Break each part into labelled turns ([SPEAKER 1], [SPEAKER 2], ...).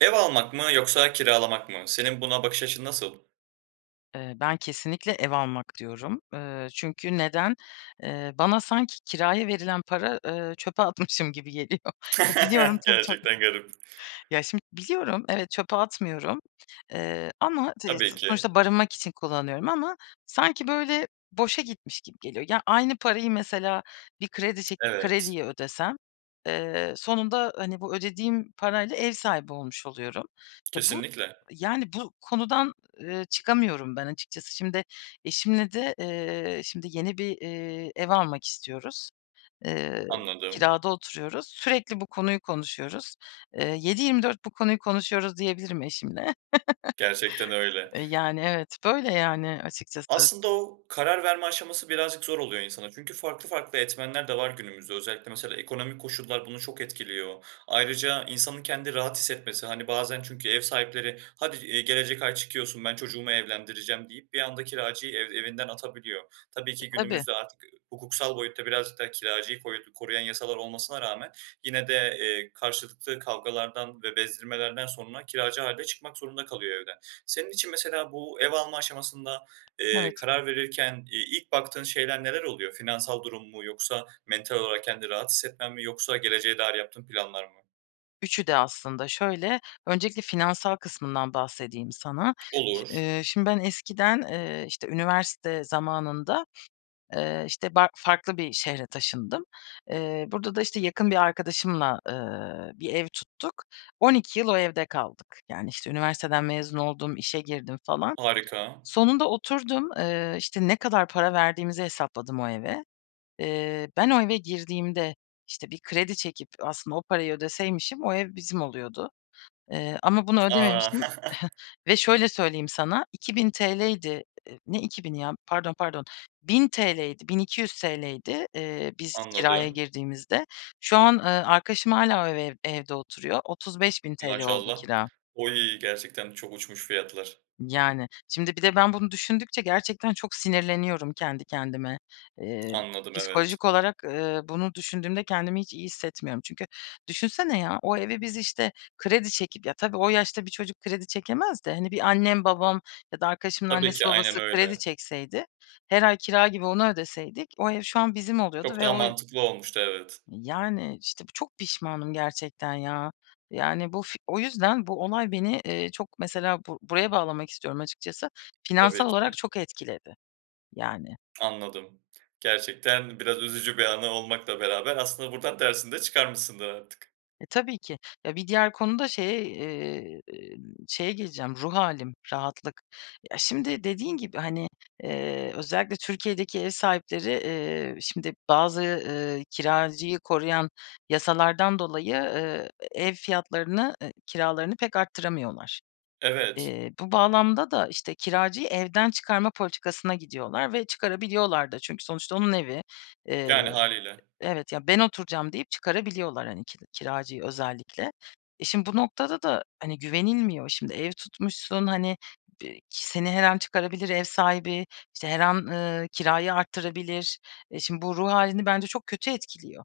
[SPEAKER 1] Ev almak mı yoksa kiralamak mı? Senin buna bakış açın nasıl?
[SPEAKER 2] Eee, ben kesinlikle ev almak diyorum. Eee, çünkü neden? Eee, bana sanki kiraya verilen para, eee, çöpe atmışım gibi geliyor. Biliyorum, tabii, tabii.
[SPEAKER 1] Gerçekten garip.
[SPEAKER 2] Ya, şimdi, biliyorum, evet, çöpe atmıyorum, eee, ama ç, eee,
[SPEAKER 1] Tabii ki.
[SPEAKER 2] sonuçta barınmak için kullanıyorum ama sanki böyle, boşa gitmiş gibi geliyor. Ya, aynı parayı mesela, bir kredi çekip
[SPEAKER 1] Evet.
[SPEAKER 2] krediyi ödesem, eee, sonunda, hani, bu ödediğim parayla ev sahibi olmuş, oluyorum. Ya, bu,
[SPEAKER 1] Kesinlikle.
[SPEAKER 2] yani, bu konudan, eee, çıkamıyorum ben açıkçası. Şimdi eşimle de eee, şimdi yeni bir, eee, ev almak istiyoruz. Eee,
[SPEAKER 1] Anladım.
[SPEAKER 2] kirada oturuyoruz. Sürekli bu konuyu konuşuyoruz. Eee, 7/24 bu konuyu konuşuyoruz diyebilirim eşimle.
[SPEAKER 1] Gerçekten öyle.
[SPEAKER 2] E, yani, evet. Böyle, yani, açıkçası.
[SPEAKER 1] Aslında o, karar verme aşaması birazcık zor oluyor insanın, çünkü farklı farklı etmenler de var günümüzde, özellikle mesela, ekonomik koşullar bunu çok etkiliyor. Ayrıca, insanın kendini rahat hissetmesi, hani, bazen çünkü ev sahipleri hadi, eee, gelecek ay çıkıyorsun, ben çocuğumu evlendireceğim deyip bir anda kiracıyı ev evinden atabiliyor. Tabii
[SPEAKER 2] E,
[SPEAKER 1] ki
[SPEAKER 2] tabii.
[SPEAKER 1] günümüzde artık hukuksal boyutta birazcık da kiracıyı koru koruyan yasalar olmasına rağmen, yine de, eee, karşılıklı kavgalardan ve bezdirmelerden sonra kiracı hâlde çıkmak zorunda kalıyor evden. Senin için mesela bu, ev alma aşamasında, eee,
[SPEAKER 2] Evet.
[SPEAKER 1] karar verirken, iii, ilk baktığın şeyler neler oluyor? Finansal durum mu yoksa mental olarak kendini rahatsız hissetmen mi yoksa geleceğe dair yaptığın planlar mı?
[SPEAKER 2] 3'ü de aslında. Şöyle, öncelikle finansal kısmından bahsedeyim sana. Şi
[SPEAKER 1] Olur.
[SPEAKER 2] eee, şimdi, ben eskiden, eee, işte, üniversite zamanında, eee, işte, ba farklı bir şehre taşındım. Eee, burada da işte, yakın bir arkadaşımla, eee, bir ev tuttuk. 12 yıl o evde kaldık. Yani, işte, üniversiteden mezun oldum, işe girdim falan.
[SPEAKER 1] Harika.
[SPEAKER 2] Sonunda oturdum, eee, işte, ne kadar para verdiğimizi hesapladım o eve. Eee, ben o eve girdiğimde, işte bir kredi çekip aslında o parayı ödeseymişim, o ev bizim oluyordu. Eee, ama bunu ödememiştim
[SPEAKER 1] A!
[SPEAKER 2] ve şöyle söyleyeyim sana: ₺2000'ydi ne 2000'i ya pardon pardon, ₺1000'ydi, ₺1200'ydi, eee, biz kiraya
[SPEAKER 1] Anladım.
[SPEAKER 2] girdiğimizde. Şu an, eee, arkadaşım hâlâ o eve evde oturuyor. ₺35.000 oldu
[SPEAKER 1] Maşallah.
[SPEAKER 2] kira.
[SPEAKER 1] O iyi. Gerçekten çok uçmuş fiyatlar.
[SPEAKER 2] Yani. Şimdi bir de ben bunu düşündükçe, gerçekten çok sinirleniyorum kendi kendime. Eee,
[SPEAKER 1] Anladım, evet.
[SPEAKER 2] psikolojik olarak, eee, bunu düşündüğümde kendimi hiç iyi hissetmiyorum, çünkü düşünsene ya, o evi biz işte, kredi çekip, ya, tabii o yaşta bir çocuk kredi çekemez de hani, bir annem, babam ya da arkadaşımın
[SPEAKER 1] Tabii
[SPEAKER 2] annesi,
[SPEAKER 1] ki. Aynen
[SPEAKER 2] babası kredi
[SPEAKER 1] öyle.
[SPEAKER 2] çekseydi, her ay kira gibi onu ödeseydik o ev şu an bizim oluyordu
[SPEAKER 1] Çok
[SPEAKER 2] ve
[SPEAKER 1] daha
[SPEAKER 2] o
[SPEAKER 1] mantıklı olmuştu, evet.
[SPEAKER 2] Yani. İşte, bu çok pişmanım gerçekten, ya. Yani, bu f o yüzden bu olay beni, eee, çok mesela bu buraya bağlamak istiyorum açıkçası, finansal
[SPEAKER 1] Tabii
[SPEAKER 2] olarak
[SPEAKER 1] ki.
[SPEAKER 2] çok etkiledi, yani.
[SPEAKER 1] Anladım. Gerçekten biraz üzücü bir anı olmakla beraber, aslında, buradan dersini de çıkarmışsındır artık.
[SPEAKER 2] E, tabii ki. Ya, bir diğer konu da şey, eee, şeye geleceğim, ruh hâlim, rahatlık. Ya, şimdi dediğin gibi, hani, eee, özellikle Türkiye'deki ev sahipleri, eee, şimdi bazı, ııı, kiracıyı koruyan yasalardan dolayı, ııı, ev fiyatlarını, eee, kiralarını pek arttıramıyorlar.
[SPEAKER 1] Evet.
[SPEAKER 2] Eee, bu bağlamda da işte, kiracıyı evden çıkarma politikasına gidiyorlar ve çıkarabiliyorlar da çünkü sonuçta onun evi. Eee,
[SPEAKER 1] Yani, hâliyle.
[SPEAKER 2] evet. Ya, ben oturacağım deyip çıkarabiliyorlar, hani, ki kiracıyı özellikle. E, şimdi bu noktada da hani, güvenilmiyor. Şimdi ev tutmuşsun, hani, bi seni her an çıkarabilir ev sahibi, işte, her an, ııı, kirayı arttırabilir. E, şimdi bu ruh hâlini bence çok kötü etkiliyor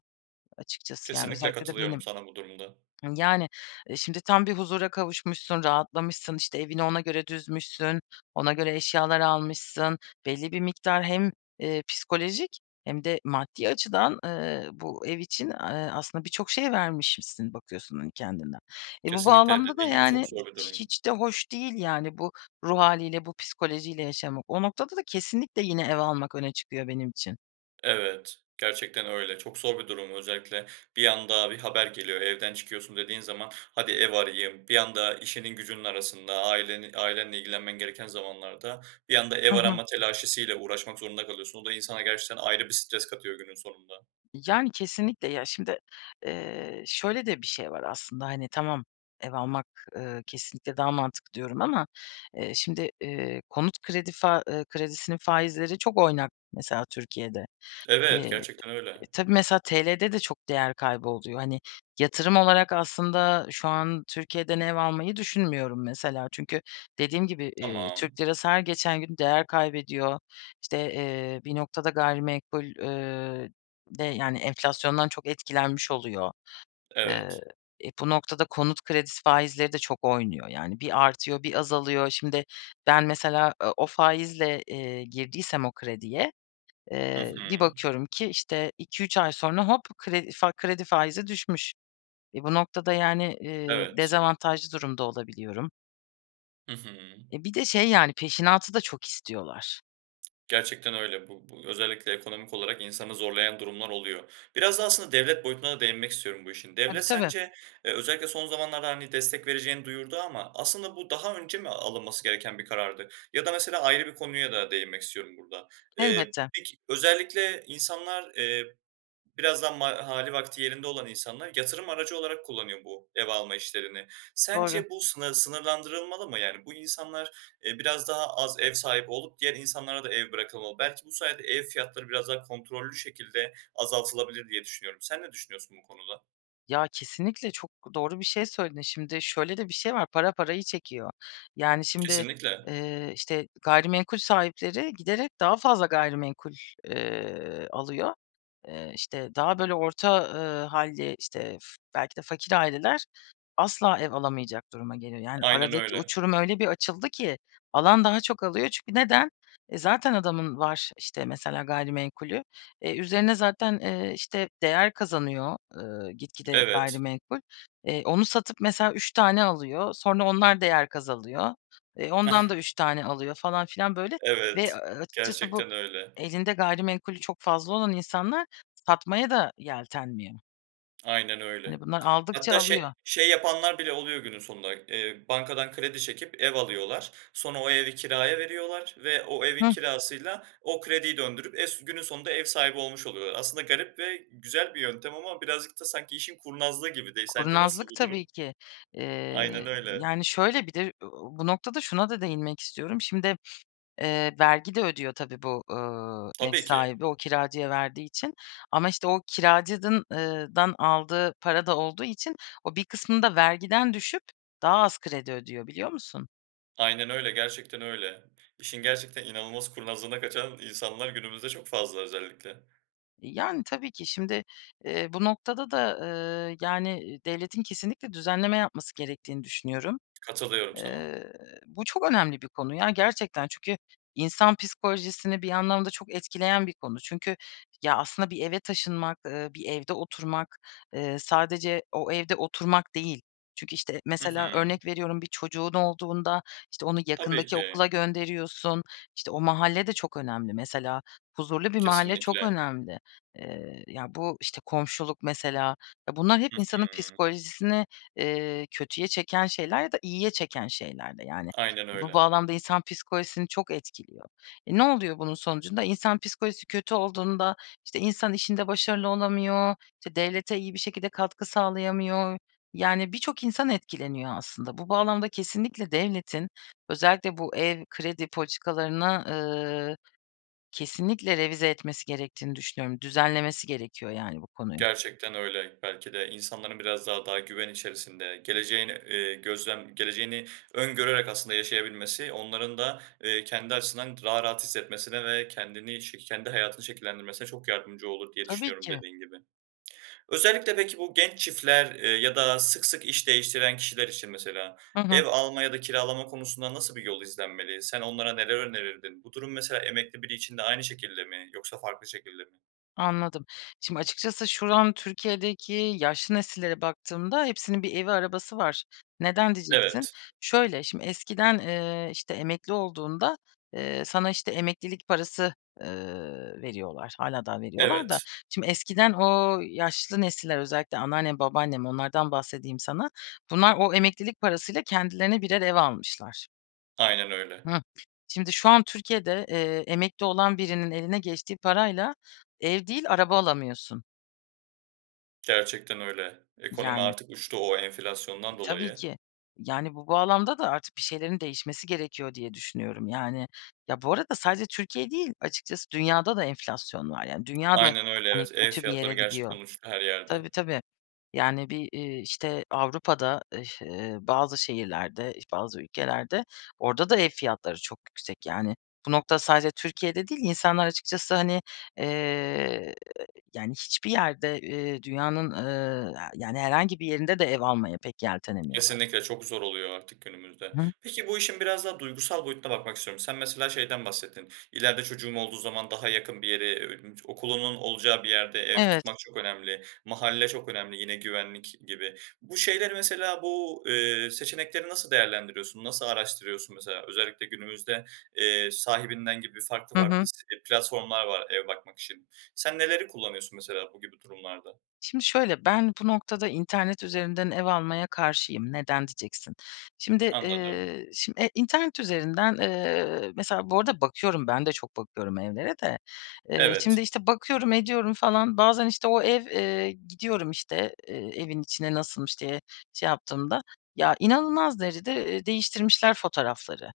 [SPEAKER 2] açıkçası, yani,
[SPEAKER 1] Kesinlikle
[SPEAKER 2] özellikle de
[SPEAKER 1] katılıyorum
[SPEAKER 2] benim.
[SPEAKER 1] sana bu durumda.
[SPEAKER 2] Yani, e, şimdi tam bir huzura kavuşmuşsun, rahatlamışsın, işte, evini ona göre düzmüşsün, ona göre eşyalar almışsın. Belli bir miktar hem, eee, psikolojik hem de maddi açıdan, eee, bu ev için, eee, aslında birçok şey vermişmişsin bakıyorsun, hani, kendinden. E, bu
[SPEAKER 1] Kesinlikle.
[SPEAKER 2] bağlamda da
[SPEAKER 1] Dediğin gibi çok
[SPEAKER 2] yani,
[SPEAKER 1] zor bir durum.
[SPEAKER 2] hiç de hoş değil, yani, bu ruh hâliyle bu psikolojiyle yaşamak. O noktada da kesinlikle yine ev almak öne çıkıyor benim için.
[SPEAKER 1] Evet, gerçekten öyle. Çok zor bir durum, özellikle bir anda bir haber geliyor evden çıkıyorsun dediğin zaman, hadi ev arayayım, bir anda işinin gücünün arasında, aileni ailenle ilgilenmen gereken zamanlarda, bir anda ev
[SPEAKER 2] Hı hı.
[SPEAKER 1] arama telaşesi ile uğraşmak zorunda kalıyorsun. O da insana gerçekten ayrı bir stres katıyor günün sonunda.
[SPEAKER 2] Yani, kesinlikle ya şimdi, eee, şöyle de bir şey var aslında. Hani, tamam, ev almak, eee, kesinlikle daha mantıklı diyorum ama, eee, şimdi, iii, konut kredi fa ııı, kredisinin faizleri çok oynak mesela Türkiye'de. Eee,
[SPEAKER 1] Evet, gerçekten
[SPEAKER 2] e
[SPEAKER 1] öyle.
[SPEAKER 2] e tabii mesela TL'de de çok değer kaybı oluyor. Hani yatırım olarak aslında şu an, Türkiye'den ev almayı düşünmüyorum mesela. Çünkü dediğim gibi, iii,
[SPEAKER 1] Tamam.
[SPEAKER 2] Türk lirası her geçen gün değer kaybediyor. İşte, eee, bir noktada gayrimenkul, ııı, de yani enflasyondan çok etkilenmiş oluyor. Eee,
[SPEAKER 1] Evet.
[SPEAKER 2] e, bu noktada konut kredisi faizleri de çok oynuyor. Yani, bir artıyor, bir azalıyor. Şimdi ben mesela, eee, o faizle, eee, girdiysem o krediye,
[SPEAKER 1] Hı
[SPEAKER 2] eee, bir
[SPEAKER 1] hı.
[SPEAKER 2] bakıyorum ki işte 2-3 ay sonra hop kredi fa kredi faizi düşmüş. E, bu noktada yani, eee,
[SPEAKER 1] Evet.
[SPEAKER 2] dezavantajlı durumda olabiliyorum.
[SPEAKER 1] I hı.
[SPEAKER 2] E, bir de şey, yani, peşinatı da çok istiyorlar.
[SPEAKER 1] Gerçekten öyle. Bu bu özellikle ekonomik olarak insanı zorlayan durumlar oluyor. Biraz da aslında devlet boyutuna da değinmek istiyorum bu işin.
[SPEAKER 2] Tabii,
[SPEAKER 1] Devlet
[SPEAKER 2] tabii.
[SPEAKER 1] sence, eee, özellikle son zamanlarda, hani, destek vereceğini duyurdu ama aslında bu daha önce mi alınması gereken bir karardı? Ya da mesela, ayrı bir konuya da değinmek istiyorum burada. Eee,
[SPEAKER 2] Elbette.
[SPEAKER 1] peki özellikle insanlar, eee, biraz daha ma hâli vakti yerinde olan insanlar yatırım aracı olarak kullanıyor bu ev alma işlerini.
[SPEAKER 2] Doğru.
[SPEAKER 1] Sence bu sınır sınırlandırılmalı mı? Yani, bu insanlar, eee, biraz daha az ev sahibi olup diğer insanlara da ev bırakılmalı. Belki bu sayede ev fiyatları biraz daha kontrollü şekilde azaltılabilir diye düşünüyorum. Sen ne düşünüyorsun bu konuda?
[SPEAKER 2] Ya, kesinlikle çok doğru bir şey söyledin. Şimdi şöyle de bir şey var, para parayı çekiyor. Yani, şimdi,
[SPEAKER 1] Kesinlikle.
[SPEAKER 2] eee, işte, gayrimenkul sahipleri giderek daha fazla gayrimenkul, eee, alıyor. Eee, işte, daha böyle orta, ııı, hâlli, işte, f belki de fakir aileler asla ev alamayacak duruma geliyor. Yani,
[SPEAKER 1] Aynen
[SPEAKER 2] aradaki
[SPEAKER 1] öyle.
[SPEAKER 2] uçurum öyle bir açıldı ki alan daha çok alıyor. Çünkü neden? E, zaten adamın var, işte, mesela, gayrimenkulü. E, üzerine zaten, eee, işte, değer kazanıyor, ııı, gitgide
[SPEAKER 1] Evet.
[SPEAKER 2] gayrimenkul. Eee, onu satıp mesela, üç tane alıyor, sonra onlar değer kazanıyor, eee, ondan da üç tane alıyor falan filan, böyle ve
[SPEAKER 1] Evet.
[SPEAKER 2] a a açıkçası bu
[SPEAKER 1] Gerçekten öyle.
[SPEAKER 2] elinde gayrimenkulü çok fazla olan insanlar satmaya da yeltenmiyor.
[SPEAKER 1] Aynen öyle.
[SPEAKER 2] Hani bunlar aldıkça
[SPEAKER 1] Hatta şey
[SPEAKER 2] alıyor.
[SPEAKER 1] şey yapanlar bile oluyor günün sonunda. Eee, bankadan kredi çekip, ev alıyorlar. Sonra o evi kiraya veriyorlar ve o evin
[SPEAKER 2] Hıh.
[SPEAKER 1] kirasıyla, o krediyi döndürüp, es günün sonunda ev sahibi olmuş oluyorlar. Aslında garip ve güzel bir yöntem ama birazcık da sanki, işin kurnazlığı gibi de. Sence nasıl
[SPEAKER 2] Kurnazlık
[SPEAKER 1] bu
[SPEAKER 2] tabii
[SPEAKER 1] durum?
[SPEAKER 2] ki.
[SPEAKER 1] Aynen
[SPEAKER 2] Eee,
[SPEAKER 1] öyle.
[SPEAKER 2] yani, şöyle, bir de ö bu noktada şuna da değinmek istiyorum. Şimdi, eee, vergi de ödüyor tabii bu, eee, ev
[SPEAKER 1] Tabii ki.
[SPEAKER 2] sahibi, o kiracıya verdiği için. Ama, işte, o kiracı eee dan aldığı para da olduğu için, o bir kısmını da vergiden düşüp daha az kredi ödüyor, biliyor musun?
[SPEAKER 1] Aynen öyle, gerçekten öyle. İşin gerçekten inanılmaz kurnazlığına kaçan insanlar günümüzde çok fazla, özellikle.
[SPEAKER 2] Yani, tabii ki. Şimdi, eee, bu noktada da, eee, yani, devletin kesinlikle düzenleme yapması gerektiğini düşünüyorum.
[SPEAKER 1] Katılıyorum sana.
[SPEAKER 2] Eee, bu çok önemli bir konu ya, gerçekten. Çünkü insan psikolojisini bir anlamda çok etkileyen bir konu. Çünkü, ya, aslında bir eve taşınmak, eee, bir evde oturmak, eee, sadece o evde oturmak değil. Çünkü, işte,
[SPEAKER 1] Hı
[SPEAKER 2] mesela,
[SPEAKER 1] hı.
[SPEAKER 2] örnek veriyorum, bir çocuğun olduğunda, işte, onu
[SPEAKER 1] Tabii
[SPEAKER 2] yakındaki
[SPEAKER 1] ki.
[SPEAKER 2] okula gönderiyorsun, işte, o mahalle de çok önemli. Mesela, huzurlu bir mahalle çok
[SPEAKER 1] Kesinlikle.
[SPEAKER 2] önemli. Eee, ya, bu, işte, komşuluk, mesela, eee, bunlar hep
[SPEAKER 1] Hı
[SPEAKER 2] insanın
[SPEAKER 1] hı.
[SPEAKER 2] psikolojisini, eee, kötüye çeken şeyler ya da iyiye çeken şeyler de, yani.
[SPEAKER 1] Aynen
[SPEAKER 2] Bu
[SPEAKER 1] öyle.
[SPEAKER 2] bağlamda insan psikolojisini çok etkiliyor. E, ne oluyor bunun sonucunda? İnsan psikolojisi kötü olduğunda, işte, insan işinde başarılı olamıyor, işte, devlete iyi bir şekilde katkı sağlayamıyor, yani, birçok insan etkileniyor aslında. Bu bağlamda kesinlikle devletin, özellikle bu ev kredi politikalarını, ııı, kesinlikle revize etmesi gerektiğini düşünüyorum. Düzenlemesi gerekiyor, yani, bu konuyu.
[SPEAKER 1] Gerçekten öyle. Belki de insanların biraz da daha güven içerisinde, geleceğin, eee, gözlem geleceğini öngörerek aslında yaşayabilmesi, onların da, eee, kendi açısından daha rahat hissetmesine ve kendini şe kendi hayatını şekillendirmesine çok yardımcı olur diye
[SPEAKER 2] Tabii
[SPEAKER 1] düşünüyorum,
[SPEAKER 2] ki.
[SPEAKER 1] dediğin gibi. Özellikle de, ki, bu genç çiftler, eee, ya da sık sık iş değiştiren kişiler için, mesela,
[SPEAKER 2] Hı hı.
[SPEAKER 1] ev alma ya da kiralama konusunda, nasıl bir yol izlenmeli? Sen onlara neler önerirdin? Bu durum, mesela, emekli biri için de aynı şekilde mi, yoksa farklı şekilde mi?
[SPEAKER 2] Anladım. Şimdi, açıkçası, şu an Türkiye’deki yaşlı nesillere baktığımda hepsinin bir evi, arabası var. Neden, diyeceksin.
[SPEAKER 1] Evet.
[SPEAKER 2] Şöyle, şimdi, eskiden, eee, işte, emekli olduğunda, eee, sana işte, emeklilik parası, eee, veriyorlar, hâlâ daha veriyorlar da.
[SPEAKER 1] Evet.
[SPEAKER 2] Şimdi, eskiden o yaşlı nesiller, özellikle anneannem, babaannem, onlardan bahsedeyim sana, bunlar o emeklilik parasıyla kendilerine birer ev almışlar.
[SPEAKER 1] Aynen öyle.
[SPEAKER 2] Hıh. Şimdi şu an Türkiye'de, eee, emekli olan birinin eline geçtiği parayla ev değil, araba alamıyorsun.
[SPEAKER 1] Gerçekten öyle. Ekonomi
[SPEAKER 2] Yani.
[SPEAKER 1] artık uçtu, o
[SPEAKER 2] E,
[SPEAKER 1] enflasyondan
[SPEAKER 2] tabii
[SPEAKER 1] dolayı.
[SPEAKER 2] ki. Yani, bu bağlamda da artık bir şeylerin değişmesi gerekiyor, diye düşünüyorum. Yani, ya, bu arada sadece Türkiye değil açıkçası, dünyada da enflasyon var. Yani, dünya da,
[SPEAKER 1] Aynen öyle,
[SPEAKER 2] hani,
[SPEAKER 1] evet. Ev
[SPEAKER 2] kötü bir
[SPEAKER 1] fiyatları
[SPEAKER 2] yere
[SPEAKER 1] gerçek
[SPEAKER 2] gidiyor.
[SPEAKER 1] uçtu her yerde.
[SPEAKER 2] Tabii, tabii. Yani bir, iii, işte, Avrupa'da ıh iş ııı, bazı şehirlerde, iş bazı ülkelerde, orada da ev fiyatları çok yüksek. Yani bu nokta sadece Türkiye'de değil, insanlar açıkçası, hani, eee, yani, hiçbir yerde, eee, dünyanın, ııı, aaa, yani herhangi bir yerinde de ev almaya pek yeltenemiyorlar.
[SPEAKER 1] Kesinlikle çok zor oluyor artık günümüzde.
[SPEAKER 2] Hı.
[SPEAKER 1] Peki, bu işin biraz daha duygusal boyutuna bakmak istiyorum. Sen mesela, şeyden bahsettin, ileride çocuğum olduğu zaman daha yakın bir yere, eee, okulunun olacağı bir yerde ev
[SPEAKER 2] Evet.
[SPEAKER 1] tutmak çok önemli, mahalle çok önemli yine güvenlik gibi. Bu şeyleri mesela bu, eee, seçenekleri nasıl değerlendiriyorsun? Nasıl araştırıyorsun? Mesela özellikle günümüzde, eee, Sahibinden gibi farklı
[SPEAKER 2] Hı
[SPEAKER 1] farklı
[SPEAKER 2] hı.
[SPEAKER 1] si e, platformlar var ev bakmak için. Sen neleri kullanıyorsun mesela bu gibi durumlarda?
[SPEAKER 2] Şimdi şöyle, ben bu noktada internet üzerinden ev almaya karşıyım. Neden diyeceksin. Şimdi,
[SPEAKER 1] Anladım.
[SPEAKER 2] eee, şimdi, eee, internet üzerinden, eee, mesela Bu arada bakıyorum, ben de çok bakıyorum evlere de. Eee,
[SPEAKER 1] Evet.
[SPEAKER 2] şimdi, işte, bakıyorum ediyorum falan. Bazen, işte, o ev, eee, gidiyorum, işte, eee, evin içine nasılmış, diye şey yaptığımda. Ya, inanılmaz derecede, eee, değiştirmişler fotoğrafları.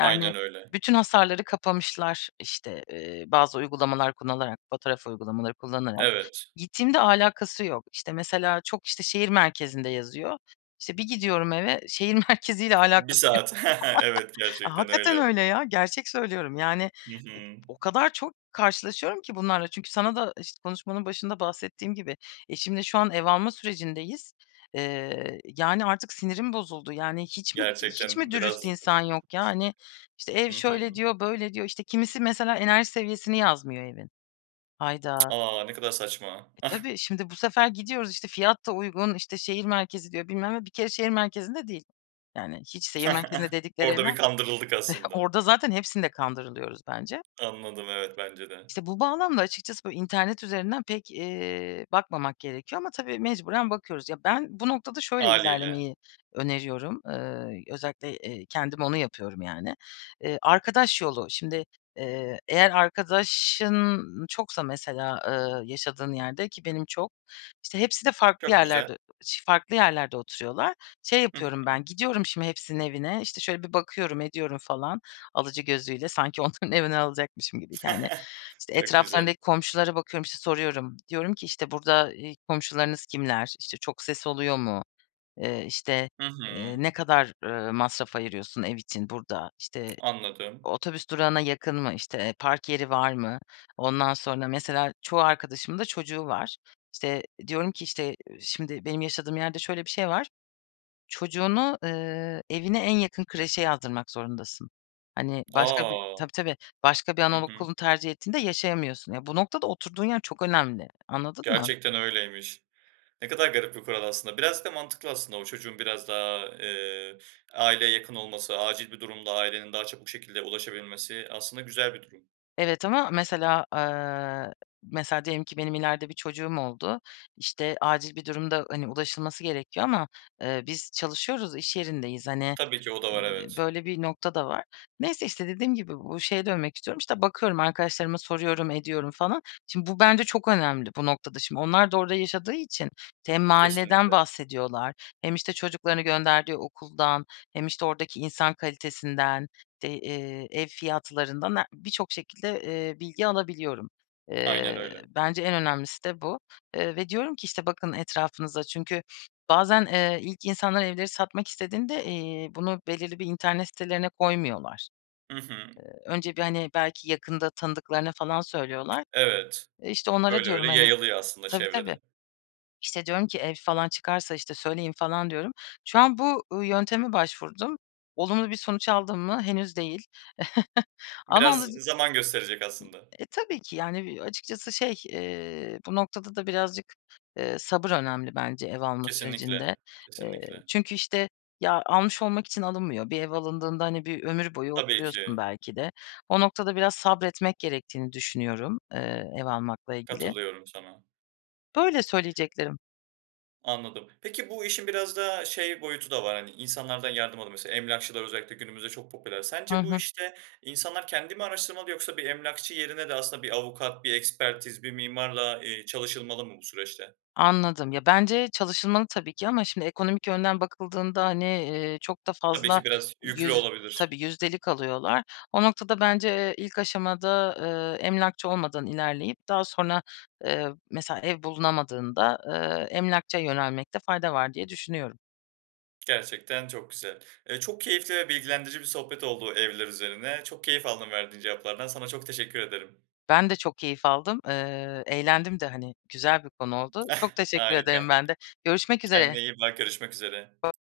[SPEAKER 1] Aynen öyle.
[SPEAKER 2] bütün hasarları kapamışlar. İşte, eee, bazı uygulamalar kullanarak, fotoğraf uygulamaları kullanarak,
[SPEAKER 1] Evet.
[SPEAKER 2] gittiğimde alakası yok. İşte, mesela çok işte, şehir merkezinde yazıyor. İşte, bir gidiyorum eve şehir merkeziyle
[SPEAKER 1] 1
[SPEAKER 2] alakası yo
[SPEAKER 1] saat. Evet,
[SPEAKER 2] A,
[SPEAKER 1] gerçekten
[SPEAKER 2] hakikaten
[SPEAKER 1] öyle.
[SPEAKER 2] öyle ya. Gerçek söylüyorum. Yani ı
[SPEAKER 1] Hı hı.
[SPEAKER 2] o kadar çok karşılaşıyorum ki bunlarla çünkü sana da işt konuşmanın başında bahsettiğim gibi, eşimle şu an ev alma sürecindeyiz. Eee, yani, artık sinirim bozuldu. Yani, hiç mi d hiç mi
[SPEAKER 1] Gerçekten biraz
[SPEAKER 2] dürüst
[SPEAKER 1] z
[SPEAKER 2] insan
[SPEAKER 1] [unintelligible]
[SPEAKER 2] yok ya? Hani, işte, "Ev
[SPEAKER 1] Hı
[SPEAKER 2] şöyle,"
[SPEAKER 1] hı.
[SPEAKER 2] diyor, "böyle." diyor. İşte, kimisi mesela enerji seviyesini yazmıyor evin. Hayda!
[SPEAKER 1] A, ne kadar saçma.
[SPEAKER 2] E, tabii şimdi bu sefer gidiyoruz, işte, fiyat da uygun, işte, şehir merkezi diyor, bilmem ne. Bir kere şehir merkezinde değil. Yani, hiç şehir merkezinde dedikleri
[SPEAKER 1] Orada
[SPEAKER 2] evler
[SPEAKER 1] bir kandırıldık aslında.
[SPEAKER 2] Orada zaten hepsinde kandırılıyoruz bence.
[SPEAKER 1] Anladım, evet. Bence de.
[SPEAKER 2] İşte, bu bağlamda açıkçası, böyle, internet üzerinden pek, eee, bakmamak gerekiyor ama tabii mecburen bakıyoruz. Ya, ben bu noktada şöyle
[SPEAKER 1] Hâliyle.
[SPEAKER 2] ilerlemeyi öneriyorum. Iıı, özellikle, eee, kendim onu yapıyorum yani. Eee, arkadaş yolu, şimdi, eee, eğer arkadaşın çoksa mesela, eee, yaşadığın yerde ki benim çok, işte, hepsi de farklı
[SPEAKER 1] Çok güzel.
[SPEAKER 2] yerlerde ı ş farklı yerlerde oturuyorlar. Şey
[SPEAKER 1] Hı
[SPEAKER 2] yapıyorum
[SPEAKER 1] hı.
[SPEAKER 2] ben, gidiyorum şimdi hepsinin evine. İşte, şöyle bir bakıyorum, ediyorum falan alıcı gözüyle. Sanki onların evini alacakmışım gibi yani. İşte,
[SPEAKER 1] Çok güzel.
[SPEAKER 2] etraflarındaki komşulara bakıyorum, işte, soruyorum. Diyorum ki, işte, "Burada, iii, komşularınız kimler? İşte, çok ses oluyor mu? Eee, işte,
[SPEAKER 1] Hı
[SPEAKER 2] eee,
[SPEAKER 1] hı.
[SPEAKER 2] ne kadar, ııı, masraf ayırıyorsun ev için burada? İşte,
[SPEAKER 1] Anladım.
[SPEAKER 2] otobüs durağına yakın mı? İşte, park yeri var mı?" Ondan sonra mesela çoğu arkadaşımın da çocuğu var. İşte, diyorum ki, işte, eee, şimdi benim yaşadığım yerde şöyle bir şey var. Çocuğunu, eee, evine en yakın kreşe yazdırmak zorundasın. Hani başka bir
[SPEAKER 1] A!
[SPEAKER 2] Tabii, tabii. Başka bir
[SPEAKER 1] Hı hı.
[SPEAKER 2] anaokulunu tercih ettiğinde, yaşayamıyorsun. Ya, bu noktada oturduğun yer çok önemli. Anladın mı?
[SPEAKER 1] Gerçekten öyleymiş. Ne kadar garip bir kural aslında. Biraz da mantıklı aslında o çocuğun biraz daha, eee, aileye yakın olması, acil bir durumda ailenin daha çabuk bir şekilde ulaşabilmesi aslında güzel bir durum.
[SPEAKER 2] Evet ama mesela, eee, mesela diyelim ki benim ileride bir çocuğum oldu. İşte, acil bir durumda, hani, ulaşılması gerekiyor ama, eee, biz çalışıyoruz, iş yerindeyiz, hani,
[SPEAKER 1] Tabii ki o da var,
[SPEAKER 2] n
[SPEAKER 1] evet.
[SPEAKER 2] böyle bir nokta da var. Neyse, işte, dediğim gibi bu şeye dönmek istiyorum, işte, bakıyorum arkadaşlarıma soruyorum, ediyorum falan. Şimdi bu bence çok önemli, bu noktada şimdi. Onlar da orada yaşadığı için hem mahalleden
[SPEAKER 1] Kesinlikle!
[SPEAKER 2] bahsediyorlar. Hem, işte, çocuklarını gönderdiği okuldan hem, işte, oradaki insan kalitesinden, te eee, ev fiyatlarından he birçok şekilde, eee, bilgi alabiliyorum.
[SPEAKER 1] Aynen
[SPEAKER 2] Eee,
[SPEAKER 1] öyle.
[SPEAKER 2] bence en önemlisi de bu, eee, ve diyorum ki, işte, "Bakın etrafınıza." Çünkü bazen, eee, ilk insanlar evleri satmak istediğinde, eee, bunu belirli bir internet sitelerine koymuyorlar.
[SPEAKER 1] Hı hı.
[SPEAKER 2] Eee, önce bir, hani, belki yakında tanıdıklarına falan söylüyorlar.
[SPEAKER 1] Evet.
[SPEAKER 2] Eee, işte, onlara
[SPEAKER 1] Öyle
[SPEAKER 2] diyorum,
[SPEAKER 1] öyle
[SPEAKER 2] hani
[SPEAKER 1] yayılıyor aslında
[SPEAKER 2] Tabii, tabii.
[SPEAKER 1] çevrede.
[SPEAKER 2] İşte, diyorum ki, "Ev falan çıkarsa, işte, söyleyin." falan diyorum. Şu an bu, ııı, yönteme başvurdum. Olumlu bir sonuç aldım mı? Henüz değil. Ama
[SPEAKER 1] Biraz,
[SPEAKER 2] alıc
[SPEAKER 1] ı zaman gösterecek aslında.
[SPEAKER 2] I e, tabii ki, yani, eee, açıkçası şey, eee, bu noktada da birazcık, eee, sabır önemli bence ev alma
[SPEAKER 1] Kesinlikle,
[SPEAKER 2] sürecinde. Eee,
[SPEAKER 1] kesinlikle!
[SPEAKER 2] çünkü, işte, ya, almış olmak için alınmıyor. Bir ev alındığında, hani bir ömür boyu
[SPEAKER 1] Tabii
[SPEAKER 2] oturuyorsun
[SPEAKER 1] ki.
[SPEAKER 2] belki de. O noktada biraz sabretmek gerektiğini düşünüyorum, eee, ev almakla ilgili.
[SPEAKER 1] Katılıyorum sana.
[SPEAKER 2] Böyle söyleyeceklerim.
[SPEAKER 1] Anladım. Peki bu işin biraz da şey boyutu da var, hani insanlardan yardım alı Mesela emlakçılar özellikle günümüzde çok popüler.
[SPEAKER 2] Hı
[SPEAKER 1] Sence bu
[SPEAKER 2] hı.
[SPEAKER 1] işte insanlar kendi mi araştırmalı yoksa bir emlakçı yerine de aslında bir avukat, bir ekspertiz, bir mimarla, eee, çalışılmalı mı bu süreçte?
[SPEAKER 2] Anladım. Ya, bence çalışılmalı tabii ki ama şimdi ekonomik yönden bakıldığında, hani, eee, çok da
[SPEAKER 1] Tabii
[SPEAKER 2] fazla
[SPEAKER 1] ki biraz yüklü
[SPEAKER 2] yüz
[SPEAKER 1] olabilir.
[SPEAKER 2] tabii, yüzdelik alıyorlar. O noktada bence, eee, ilk aşamada, ııı, emlakçı olmadan ilerleyip daha sonra, eee, mesela ev bulunamadığında, ııı, emlakçıya yönelmekte fayda var, diye düşünüyorum.
[SPEAKER 1] Gerçekten çok güzel. Eee, çok keyifli ve bilgilendirici bir sohbet oldu, evler üzerine. Çok keyif aldım verdiğin cevaplardan. Sana çok teşekkür ederim.
[SPEAKER 2] Ben de çok keyif aldım. Eee, eğlendim de hani güzel bir konu oldu. Çok teşekkür ederim
[SPEAKER 1] Harika!
[SPEAKER 2] ben de. Görüşmek
[SPEAKER 1] Kendine
[SPEAKER 2] üzere.
[SPEAKER 1] iyi bak, görüşmek üzere.
[SPEAKER 2] [unintelligible]